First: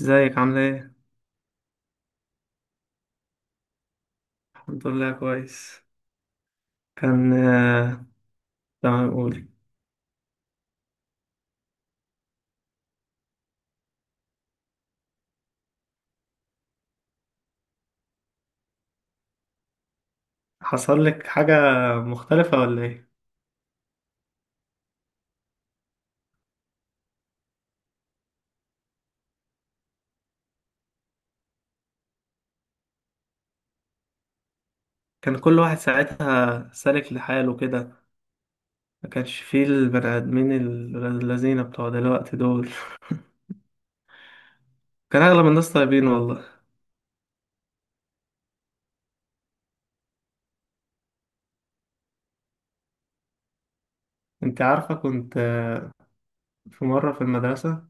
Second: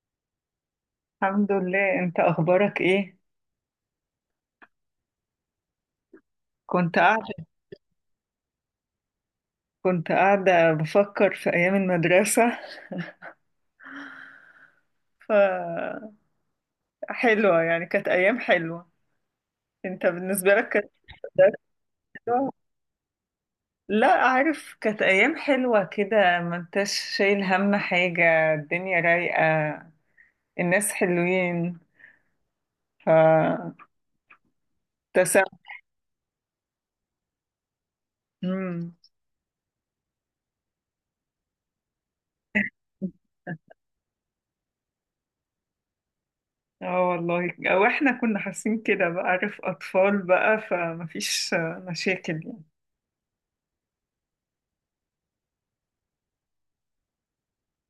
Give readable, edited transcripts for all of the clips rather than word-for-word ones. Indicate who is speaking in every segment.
Speaker 1: ازيك، عاملة ايه؟
Speaker 2: الحمد لله، انت اخبارك ايه؟
Speaker 1: الحمد لله كويس.
Speaker 2: كنت
Speaker 1: كان
Speaker 2: قاعده
Speaker 1: آه، تمام، قولي.
Speaker 2: كنت قاعده بفكر في ايام المدرسه. ف حلوه، يعني كانت ايام حلوه. انت بالنسبه لك كانت
Speaker 1: حصل لك
Speaker 2: أيام
Speaker 1: حاجة
Speaker 2: حلوه.
Speaker 1: مختلفة ولا ايه؟
Speaker 2: لا، عارف كانت ايام حلوه كده، ما انتش شايل هم حاجه، الدنيا رايقه، الناس حلوين. ف
Speaker 1: كان كل
Speaker 2: تسامح.
Speaker 1: واحد ساعتها سالك لحاله كده.
Speaker 2: مم.
Speaker 1: ما كانش فيه البني آدمين الذين بتوع دلوقتي دول. كان أغلب الناس طيبين والله.
Speaker 2: اه والله، او احنا كنا حاسين كده بقى، عارف، اطفال بقى فمفيش مشاكل يعني.
Speaker 1: انت عارفة، كنت في مرة في المدرسة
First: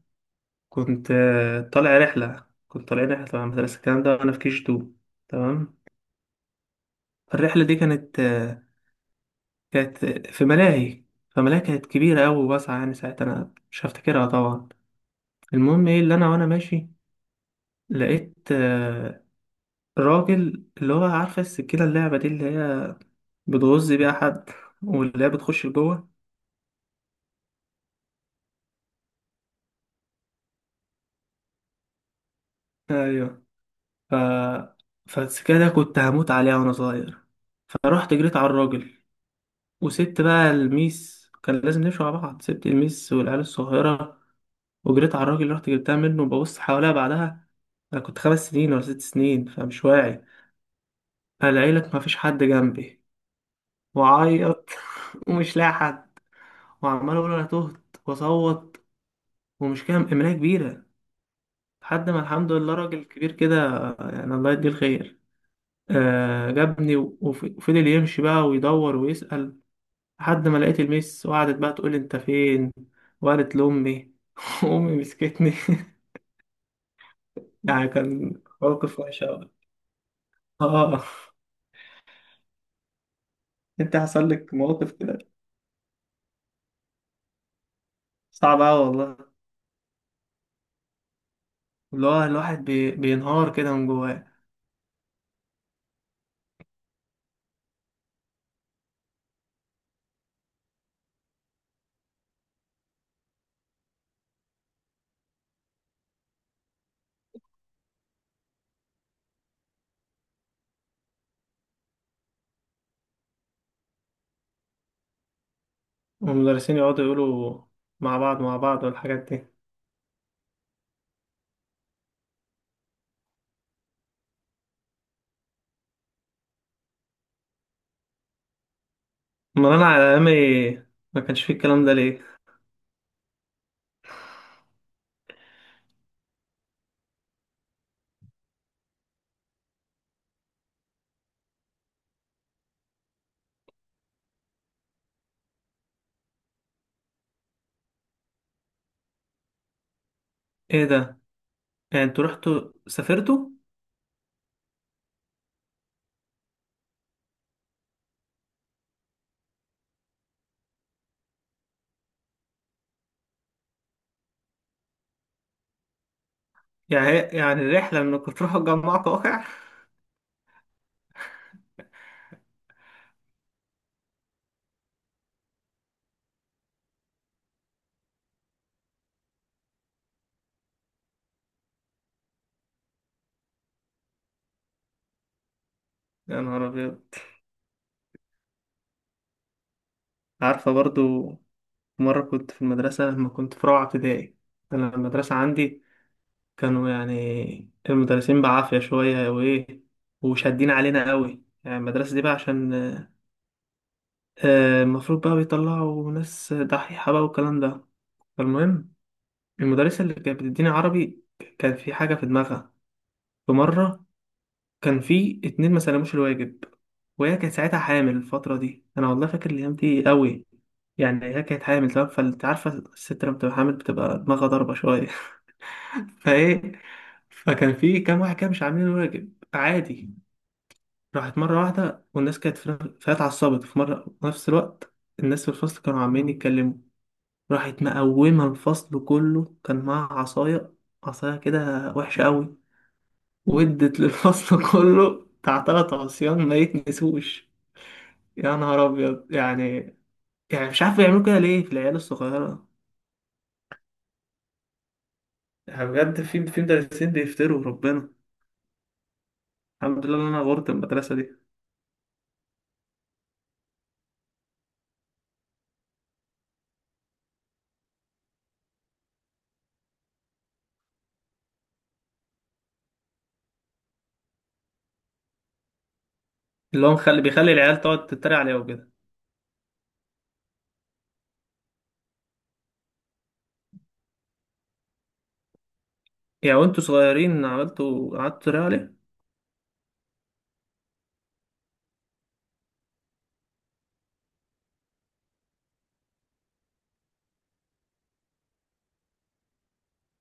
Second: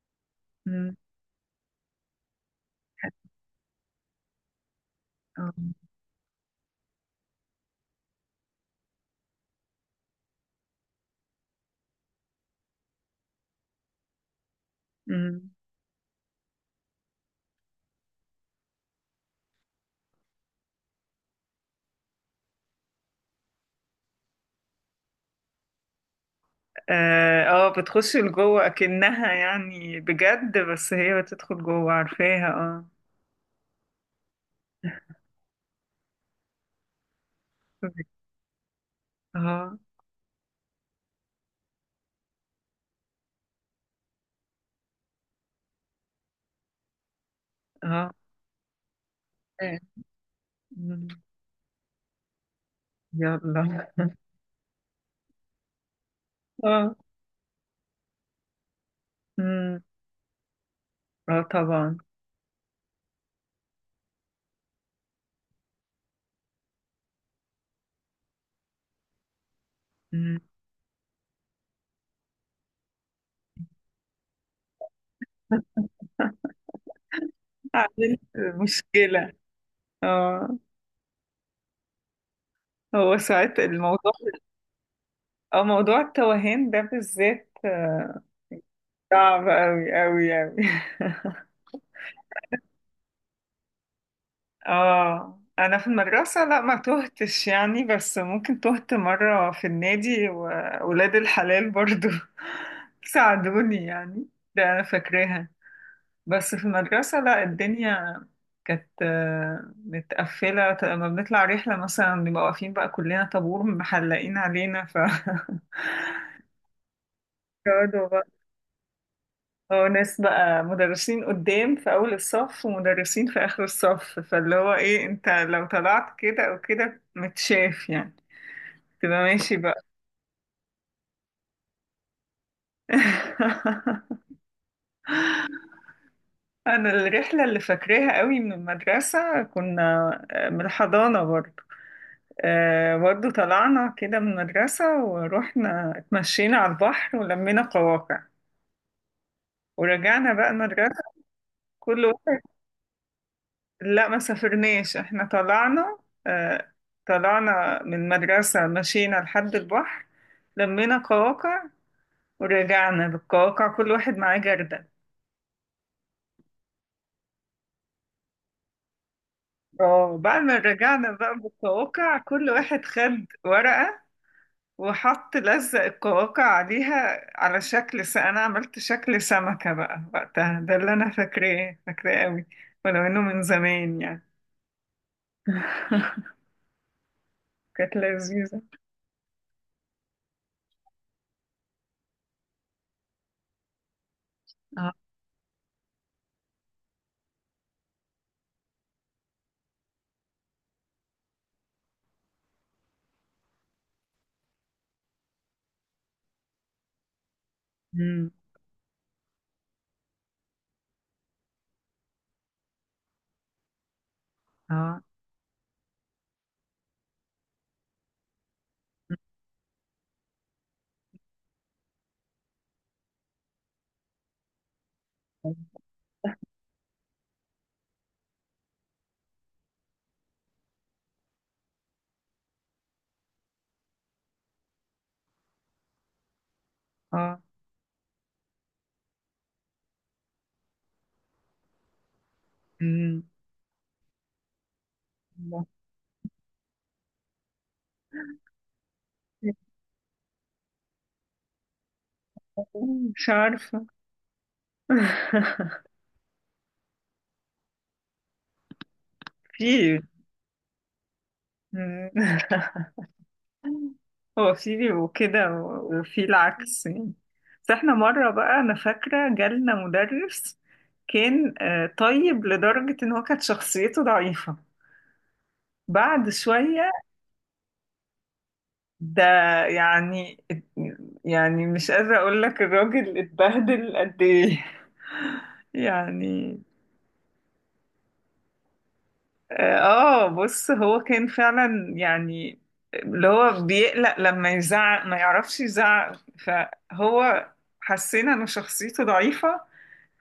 Speaker 2: مم.
Speaker 1: كنت طالع رحلة، كنت طالعين رحلة تبع المدرسة الكلام ده، وأنا في كيش تو،
Speaker 2: اه.
Speaker 1: تمام. الرحلة دي كانت في ملاهي. فملاهي كانت كبيرة أوي، واسعة يعني، ساعتها أنا مش هفتكرها طبعا.
Speaker 2: مم.
Speaker 1: المهم إيه اللي أنا، وأنا ماشي لقيت راجل، اللي هو عارفة السكينة، اللعبة دي اللي هي بتغز بيها حد واللي هي بتخش لجوه.
Speaker 2: اه، بتخش لجوه اكنها يعني بجد، بس هي بتدخل جوه، عارفاها، اه.
Speaker 1: أيوه. ف... فالسكينة دي كنت هموت عليها وأنا صغير، فرحت جريت على الراجل
Speaker 2: اه
Speaker 1: وسبت بقى الميس، كان لازم نمشي مع بعض، سبت الميس والعيال الصغيرة وجريت على الراجل، رحت جبتها منه وببص حواليها بعدها. أنا
Speaker 2: اه.
Speaker 1: كنت 5 سنين ولا 6 سنين،
Speaker 2: آه.
Speaker 1: فمش واعي.
Speaker 2: مم.
Speaker 1: فلقيلك مفيش حد جنبي،
Speaker 2: يلا.
Speaker 1: وعيط. ومش لاقي حد،
Speaker 2: اه.
Speaker 1: وعمال اقول انا تهت واصوت،
Speaker 2: مم.
Speaker 1: ومش كام املاء كبيره.
Speaker 2: اه، طبعا.
Speaker 1: لحد ما الحمد لله راجل كبير كده، يعني الله يديه الخير، جابني وفضل يمشي بقى ويدور ويسأل،
Speaker 2: مم.
Speaker 1: لحد ما لقيت الميس، وقعدت بقى تقول لي انت فين، وقالت لامي. امي مسكتني. يعني
Speaker 2: عملت
Speaker 1: كان موقف وحش
Speaker 2: مشكلة.
Speaker 1: قوي.
Speaker 2: اه.
Speaker 1: اه.
Speaker 2: هو ساعات
Speaker 1: انت
Speaker 2: الموضوع،
Speaker 1: حصل لك مواقف كده؟
Speaker 2: اه موضوع التوهان ده بالذات،
Speaker 1: صعب قوي والله.
Speaker 2: صعب اوي اوي اوي.
Speaker 1: اللي هو الواحد بينهار كده من جواه.
Speaker 2: اه، انا في المدرسة لا ما تهتش يعني، بس ممكن تهت مرة في النادي، وولاد الحلال برضو ساعدوني يعني. ده انا فاكراها. بس في المدرسة لا، الدنيا كانت متقفلة، لما بنطلع رحلة مثلا بنبقى واقفين بقى كلنا طابور محلقين علينا.
Speaker 1: والمدرسين يقعدوا يقولوا
Speaker 2: يقعدوا
Speaker 1: مع
Speaker 2: بقى.
Speaker 1: بعض، مع بعض، والحاجات دي.
Speaker 2: اه ناس بقى مدرسين قدام في أول الصف، ومدرسين في آخر الصف، فاللي هو ايه، انت لو طلعت كده او كده متشاف يعني، تبقى ماشي
Speaker 1: امال
Speaker 2: بقى.
Speaker 1: انا على ايامي ما كانش فيه الكلام ده، ليه؟
Speaker 2: انا الرحله اللي فاكراها قوي من المدرسه، كنا من الحضانه برضه. برضه طلعنا كده من المدرسه، ورحنا اتمشينا على البحر، ولمينا قواقع، ورجعنا بقى
Speaker 1: ايه
Speaker 2: المدرسه.
Speaker 1: ده؟
Speaker 2: كل
Speaker 1: يعني انتوا
Speaker 2: واحد.
Speaker 1: رحتوا سافرتوا؟
Speaker 2: لا، ما سافرناش، احنا طلعنا. آه، طلعنا من المدرسه، مشينا لحد البحر، لمينا قواقع، ورجعنا بالقواقع، كل واحد معاه جردل.
Speaker 1: يعني الرحله انكم تروحوا تجمعوا واقع؟
Speaker 2: اه، بعد ما رجعنا بقى بالقواقع كل واحد خد ورقة، وحط لزق القواقع عليها على شكل انا عملت شكل سمكة بقى وقتها، ده اللي انا فاكراه فاكراه قوي، ولو انه من زمان يعني.
Speaker 1: يا نهار ابيض.
Speaker 2: كانت لذيذة.
Speaker 1: عارفه برضو. مره كنت في المدرسه لما كنت في رابعه ابتدائي.
Speaker 2: اه.
Speaker 1: انا المدرسه عندي كانوا يعني المدرسين بعافيه شويه وايه، وشادين علينا قوي، يعني المدرسه دي بقى عشان المفروض بقى بيطلعوا ناس دحيحه بقى والكلام ده.
Speaker 2: مم.
Speaker 1: فالمهم، المدرسة اللي كانت بتديني عربي كان في حاجة في دماغها. في مرة كان
Speaker 2: اه
Speaker 1: في اتنين ما سلموش الواجب، وهي كانت ساعتها حامل. الفترة دي أنا والله فاكر الأيام دي قوي، يعني هي كانت حامل، تمام، فأنت عارفة الست لما بتبقى حامل بتبقى دماغها ضاربة شوية. فإيه، فكان في كام واحد كده مش عاملين الواجب عادي. راحت مرة واحدة، والناس كانت فهي اتعصبت في مرة، في نفس الوقت الناس في الفصل كانوا عمالين يتكلموا.
Speaker 2: اه.
Speaker 1: راحت مقومة الفصل كله، كان معاها عصاية، عصاية كده وحشة قوي.
Speaker 2: مم.
Speaker 1: ودت للفصل كله بتاع 3 عصيان ما يتنسوش. يا نهار أبيض يعني. يعني مش عارف يعملوا كده ليه في العيال الصغيرة.
Speaker 2: مش عارفة.
Speaker 1: يعني بجد، في مدرسين بيفتروا ربنا.
Speaker 2: في.
Speaker 1: الحمد لله إن أنا غورت المدرسة دي.
Speaker 2: مم. هو في بيبقوا كده وفي العكس يعني. بس احنا مرة بقى أنا فاكرة جالنا مدرس، كان طيب لدرجة إن هو كانت شخصيته ضعيفة بعد
Speaker 1: اللي
Speaker 2: شوية.
Speaker 1: هو بيخلي العيال تقعد تتريق عليه وكده.
Speaker 2: ده، يعني، يعني مش قادرة أقول لك الراجل اتبهدل قد إيه.
Speaker 1: يعني
Speaker 2: يعني.
Speaker 1: وأنتوا صغيرين قعدتوا تتريقوا عليه.
Speaker 2: اه، بص هو كان فعلا يعني، اللي هو بيقلق لما يزعق ما يعرفش يزعق، فهو حسينا إن شخصيته ضعيفة،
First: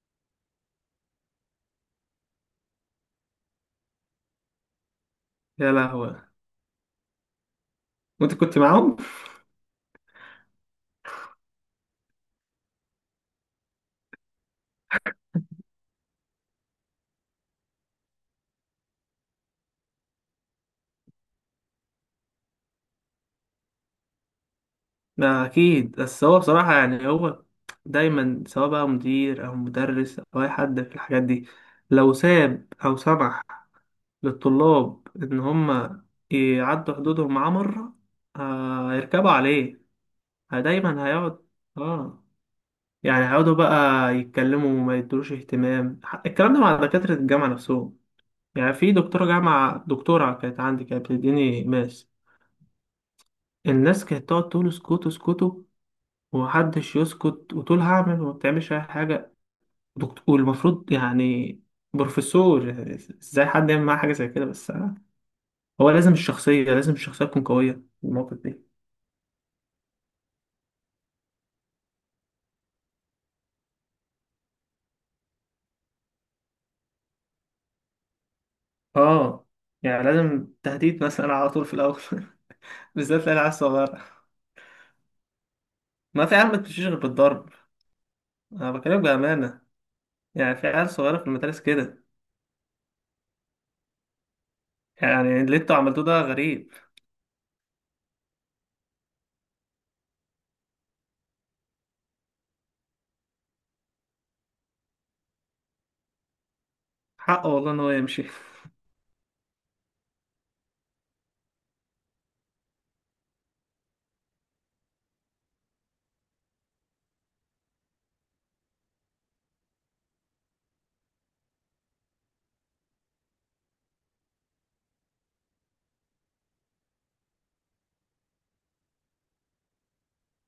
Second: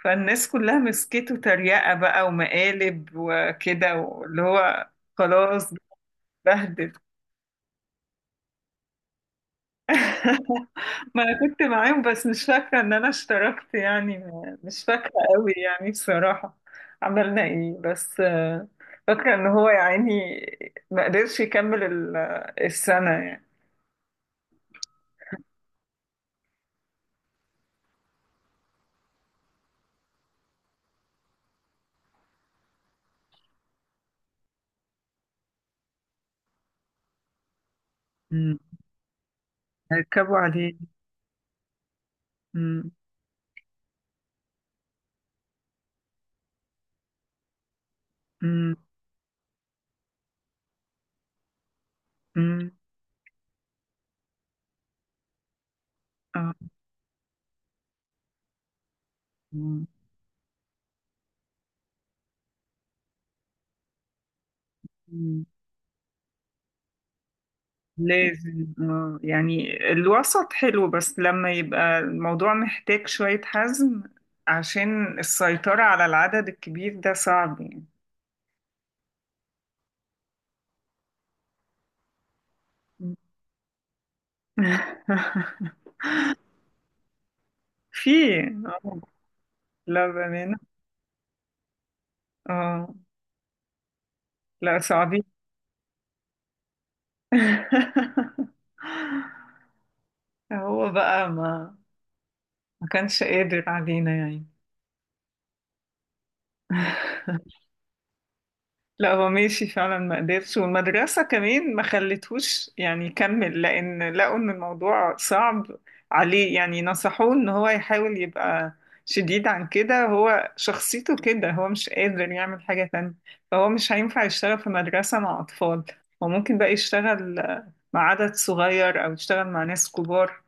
Speaker 2: فالناس كلها مسكته تريقة بقى ومقالب وكده، واللي هو
Speaker 1: يا
Speaker 2: خلاص
Speaker 1: لهوي.
Speaker 2: بهدل.
Speaker 1: وأنت كنت معاهم؟
Speaker 2: ما انا كنت معاهم، بس مش فاكرة ان انا اشتركت يعني، مش فاكرة قوي يعني بصراحة. عملنا ايه بس، فاكرة ان هو يعني ما قدرش يكمل السنة يعني.
Speaker 1: ما أكيد، بس هو بصراحة، يعني هو دايما سواء بقى مدير أو مدرس أو أي حد في الحاجات دي، لو ساب أو سمح للطلاب إن هم يعدوا حدودهم معاه مرة،
Speaker 2: مم.
Speaker 1: هيركبوا عليه.
Speaker 2: ركبوا عليه.
Speaker 1: دايما هيقعد، اه،
Speaker 2: مم.
Speaker 1: يعني هيقعدوا بقى يتكلموا وما يدروش اهتمام. الكلام ده مع دكاترة الجامعة نفسهم. يعني
Speaker 2: مم.
Speaker 1: في دكتورة جامعة، دكتورة كانت عندي، كانت بتديني ماس،
Speaker 2: مم.
Speaker 1: الناس كانت تقعد تقول اسكتوا، اسكتوا،
Speaker 2: آه.
Speaker 1: ومحدش يسكت، وتقول هعمل وما بتعملش أي حاجة. دكتور، والمفروض يعني بروفيسور، يعني ازاي حد يعمل معاه حاجة زي كده؟ بس
Speaker 2: مم.
Speaker 1: هو لازم الشخصية تكون قوية في المواقف دي.
Speaker 2: لازم يعني الوسط حلو، بس لما يبقى الموضوع محتاج شوية حزم عشان السيطرة على العدد الكبير، ده صعب يعني.
Speaker 1: اه، يعني لازم تهديد مثلا على طول في الأول. بالذات العيال الصغيرة، ما في عيال ما بتمشيش غير بالضرب.
Speaker 2: في.
Speaker 1: أنا
Speaker 2: آه،
Speaker 1: بكلمك بأمانة.
Speaker 2: لا
Speaker 1: يعني
Speaker 2: بأمانة.
Speaker 1: في عيال صغيرة في المدارس كده.
Speaker 2: اه. لا صعبين.
Speaker 1: يعني اللي انتوا عملتوه ده غريب.
Speaker 2: هو بقى ما كانش قادر علينا يعني.
Speaker 1: حقه والله إن هو يمشي.
Speaker 2: لا، هو ماشي فعلا ما قدرش، والمدرسة كمان ما خلتهوش يعني يكمل، لأن لقوا إن الموضوع صعب عليه، يعني نصحوه إن هو يحاول يبقى شديد. عن كده هو شخصيته كده، هو مش قادر يعمل حاجة تانية، فهو مش هينفع يشتغل في مدرسة مع أطفال. هو ممكن بقى يشتغل مع عدد صغير، أو يشتغل مع ناس كبار،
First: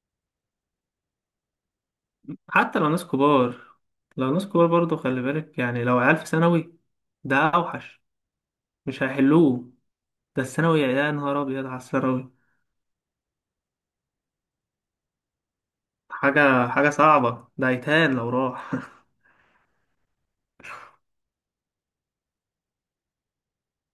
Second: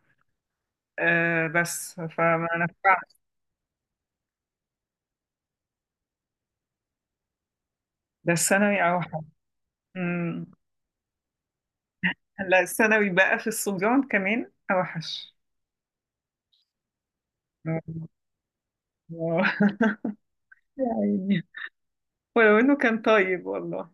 Speaker 2: آه، بس فما
Speaker 1: حتى لو ناس
Speaker 2: نفعش.
Speaker 1: كبار لو ناس كبار برضه خلي بالك، يعني لو عيال في ثانوي ده أوحش.
Speaker 2: ده الثانوي
Speaker 1: مش
Speaker 2: أوحش.
Speaker 1: هيحلوه. ده
Speaker 2: أمم.
Speaker 1: الثانوي، يا نهار أبيض على الثانوي.
Speaker 2: لا، الثانوي بقى في الصبيان كمان أوحش.
Speaker 1: حاجة صعبة، ده يتهان لو راح.
Speaker 2: آه. يا عيني. ولو انه كان طيب والله.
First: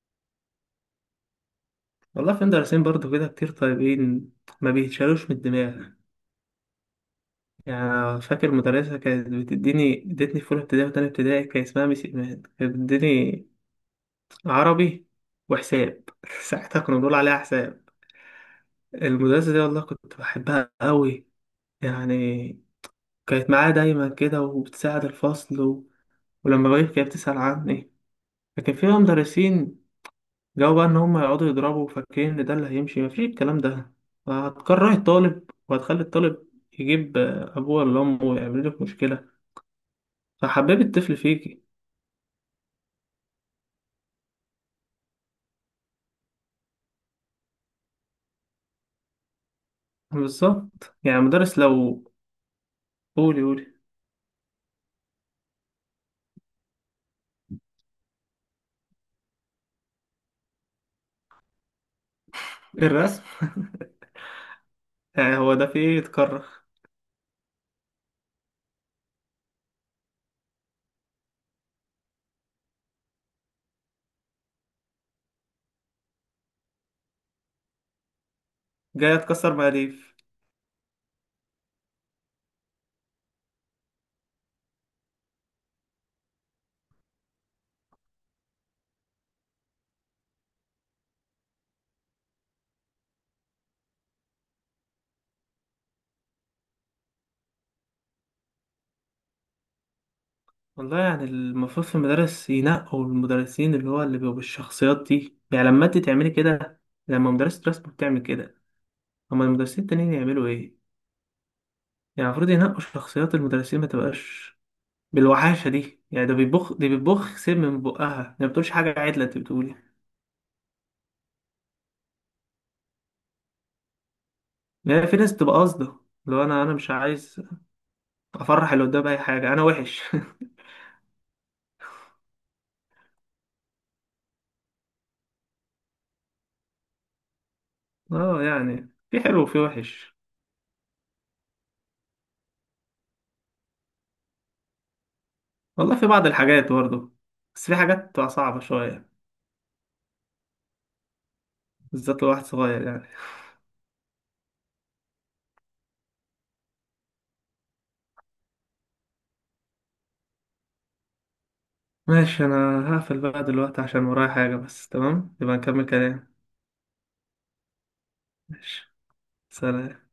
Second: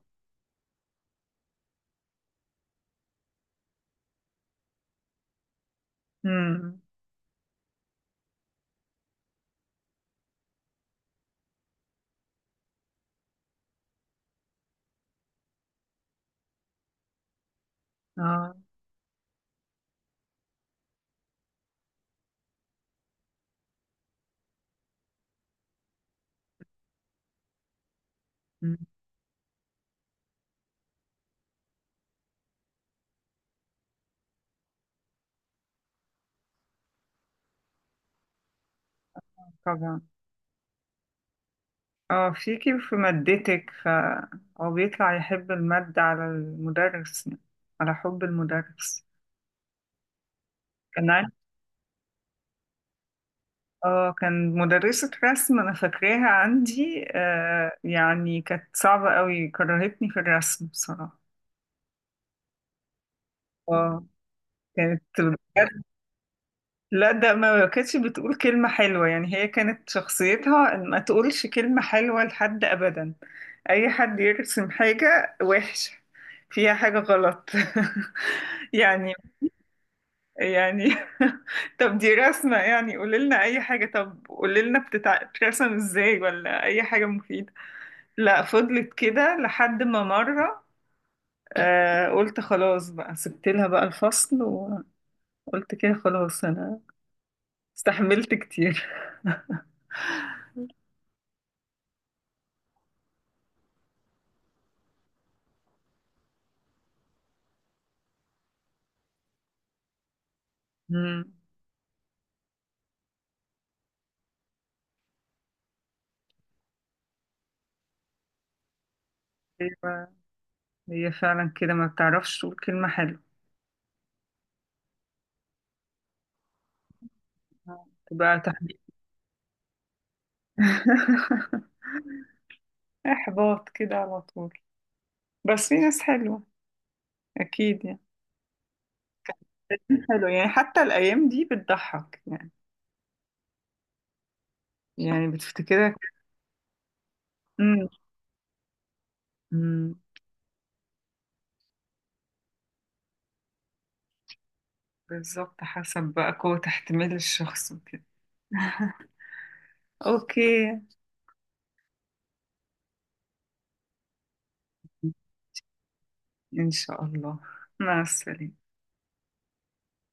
Speaker 1: والله في مدرسين برضه كده كتير طيبين ما بيتشالوش من الدماغ.
Speaker 2: امم.
Speaker 1: يعني فاكر مدرسة كانت بتديني ادتني في أولى ابتدائي وتانية ابتدائي، كان اسمها ميس إيمان، كانت بتديني عربي وحساب. ساعتها كنا بنقول عليها حساب.
Speaker 2: اه.
Speaker 1: المدرسة دي والله كنت بحبها قوي، يعني كانت معايا دايما كده وبتساعد الفصل ولما بغيب كانت بتسأل عني. لكن
Speaker 2: مم.
Speaker 1: في بقى مدرسين جو بقى ان هم يقعدوا يضربوا، فاكرين ان ده اللي هيمشي، مفيش الكلام ده. هتكره الطالب، وهتخلي الطالب يجيب ابوه ولا امه ويعمل لك مشكله.
Speaker 2: طبعا.
Speaker 1: فحببي الطفل فيكي.
Speaker 2: اه، فيكي وفي مادتك، فهو بيطلع يحب المادة على المدرس يعني، على حب المدرس.
Speaker 1: بالظبط،
Speaker 2: كان
Speaker 1: يعني
Speaker 2: عن-
Speaker 1: مدرس لو، قولي قولي.
Speaker 2: اه كان مدرسة رسم، انا فاكراها عندي، يعني كانت صعبة قوي، كرهتني في الرسم بصراحة.
Speaker 1: الرسم؟
Speaker 2: اه. كانت.
Speaker 1: يعني هو ده في ايه يتكرر.
Speaker 2: لا، ده ما كانتش بتقول كلمة حلوة يعني، هي كانت شخصيتها إن ما تقولش كلمة حلوة لحد أبدا، أي حد يرسم حاجة وحشة فيها حاجة غلط. يعني
Speaker 1: جاي اتكسر مقاديف.
Speaker 2: يعني طب دي رسمة يعني قوليلنا أي حاجة، طب قوليلنا بتترسم إزاي، ولا أي حاجة مفيدة. لا، فضلت كده لحد ما مرة، قلت خلاص بقى، سبت لها بقى الفصل، وقلت كده خلاص، أنا استحملت كتير.
Speaker 1: والله يعني المفروض في المدارس ينقوا المدرسين، اللي هو اللي بيبقوا بالشخصيات دي، يعني لما انت تعملي كده، لما مدرسة رسم بتعمل كده، اما المدرسين التانيين يعملوا ايه؟
Speaker 2: مم.
Speaker 1: يعني المفروض ينقوا شخصيات المدرسين، ما تبقاش بالوحاشه دي. يعني ده بيبخ دي بتبخ سم من بقها، ما بتقولش حاجه عدله، انت بتقولي.
Speaker 2: أيوة، هي فعلا كده ما بتعرفش تقول كلمة حلوة.
Speaker 1: يعني في ناس بتبقى قاصده، لو انا مش عايز
Speaker 2: تبقى
Speaker 1: افرح
Speaker 2: تحبيط.
Speaker 1: اللي قدام، اي حاجه انا وحش.
Speaker 2: إحباط كده على طول. بس في ناس حلوة أكيد يعني.
Speaker 1: اه، يعني في حلو وفي وحش.
Speaker 2: حلو يعني، حتى الأيام دي بتضحك يعني بتفتكرك.
Speaker 1: والله في بعض الحاجات برضه، بس في
Speaker 2: امم.
Speaker 1: حاجات بتبقى صعبه شويه.
Speaker 2: أمم،
Speaker 1: بالذات لو واحد صغير يعني.
Speaker 2: بالظبط، حسب بقى قوة احتمال الشخص وكده. أوكي.
Speaker 1: ماشي، انا هقفل بقى دلوقتي عشان ورايا حاجه، بس تمام يبقى نكمل كلام.
Speaker 2: إن شاء الله. مع السلامة.
Speaker 1: ماشي، سلام.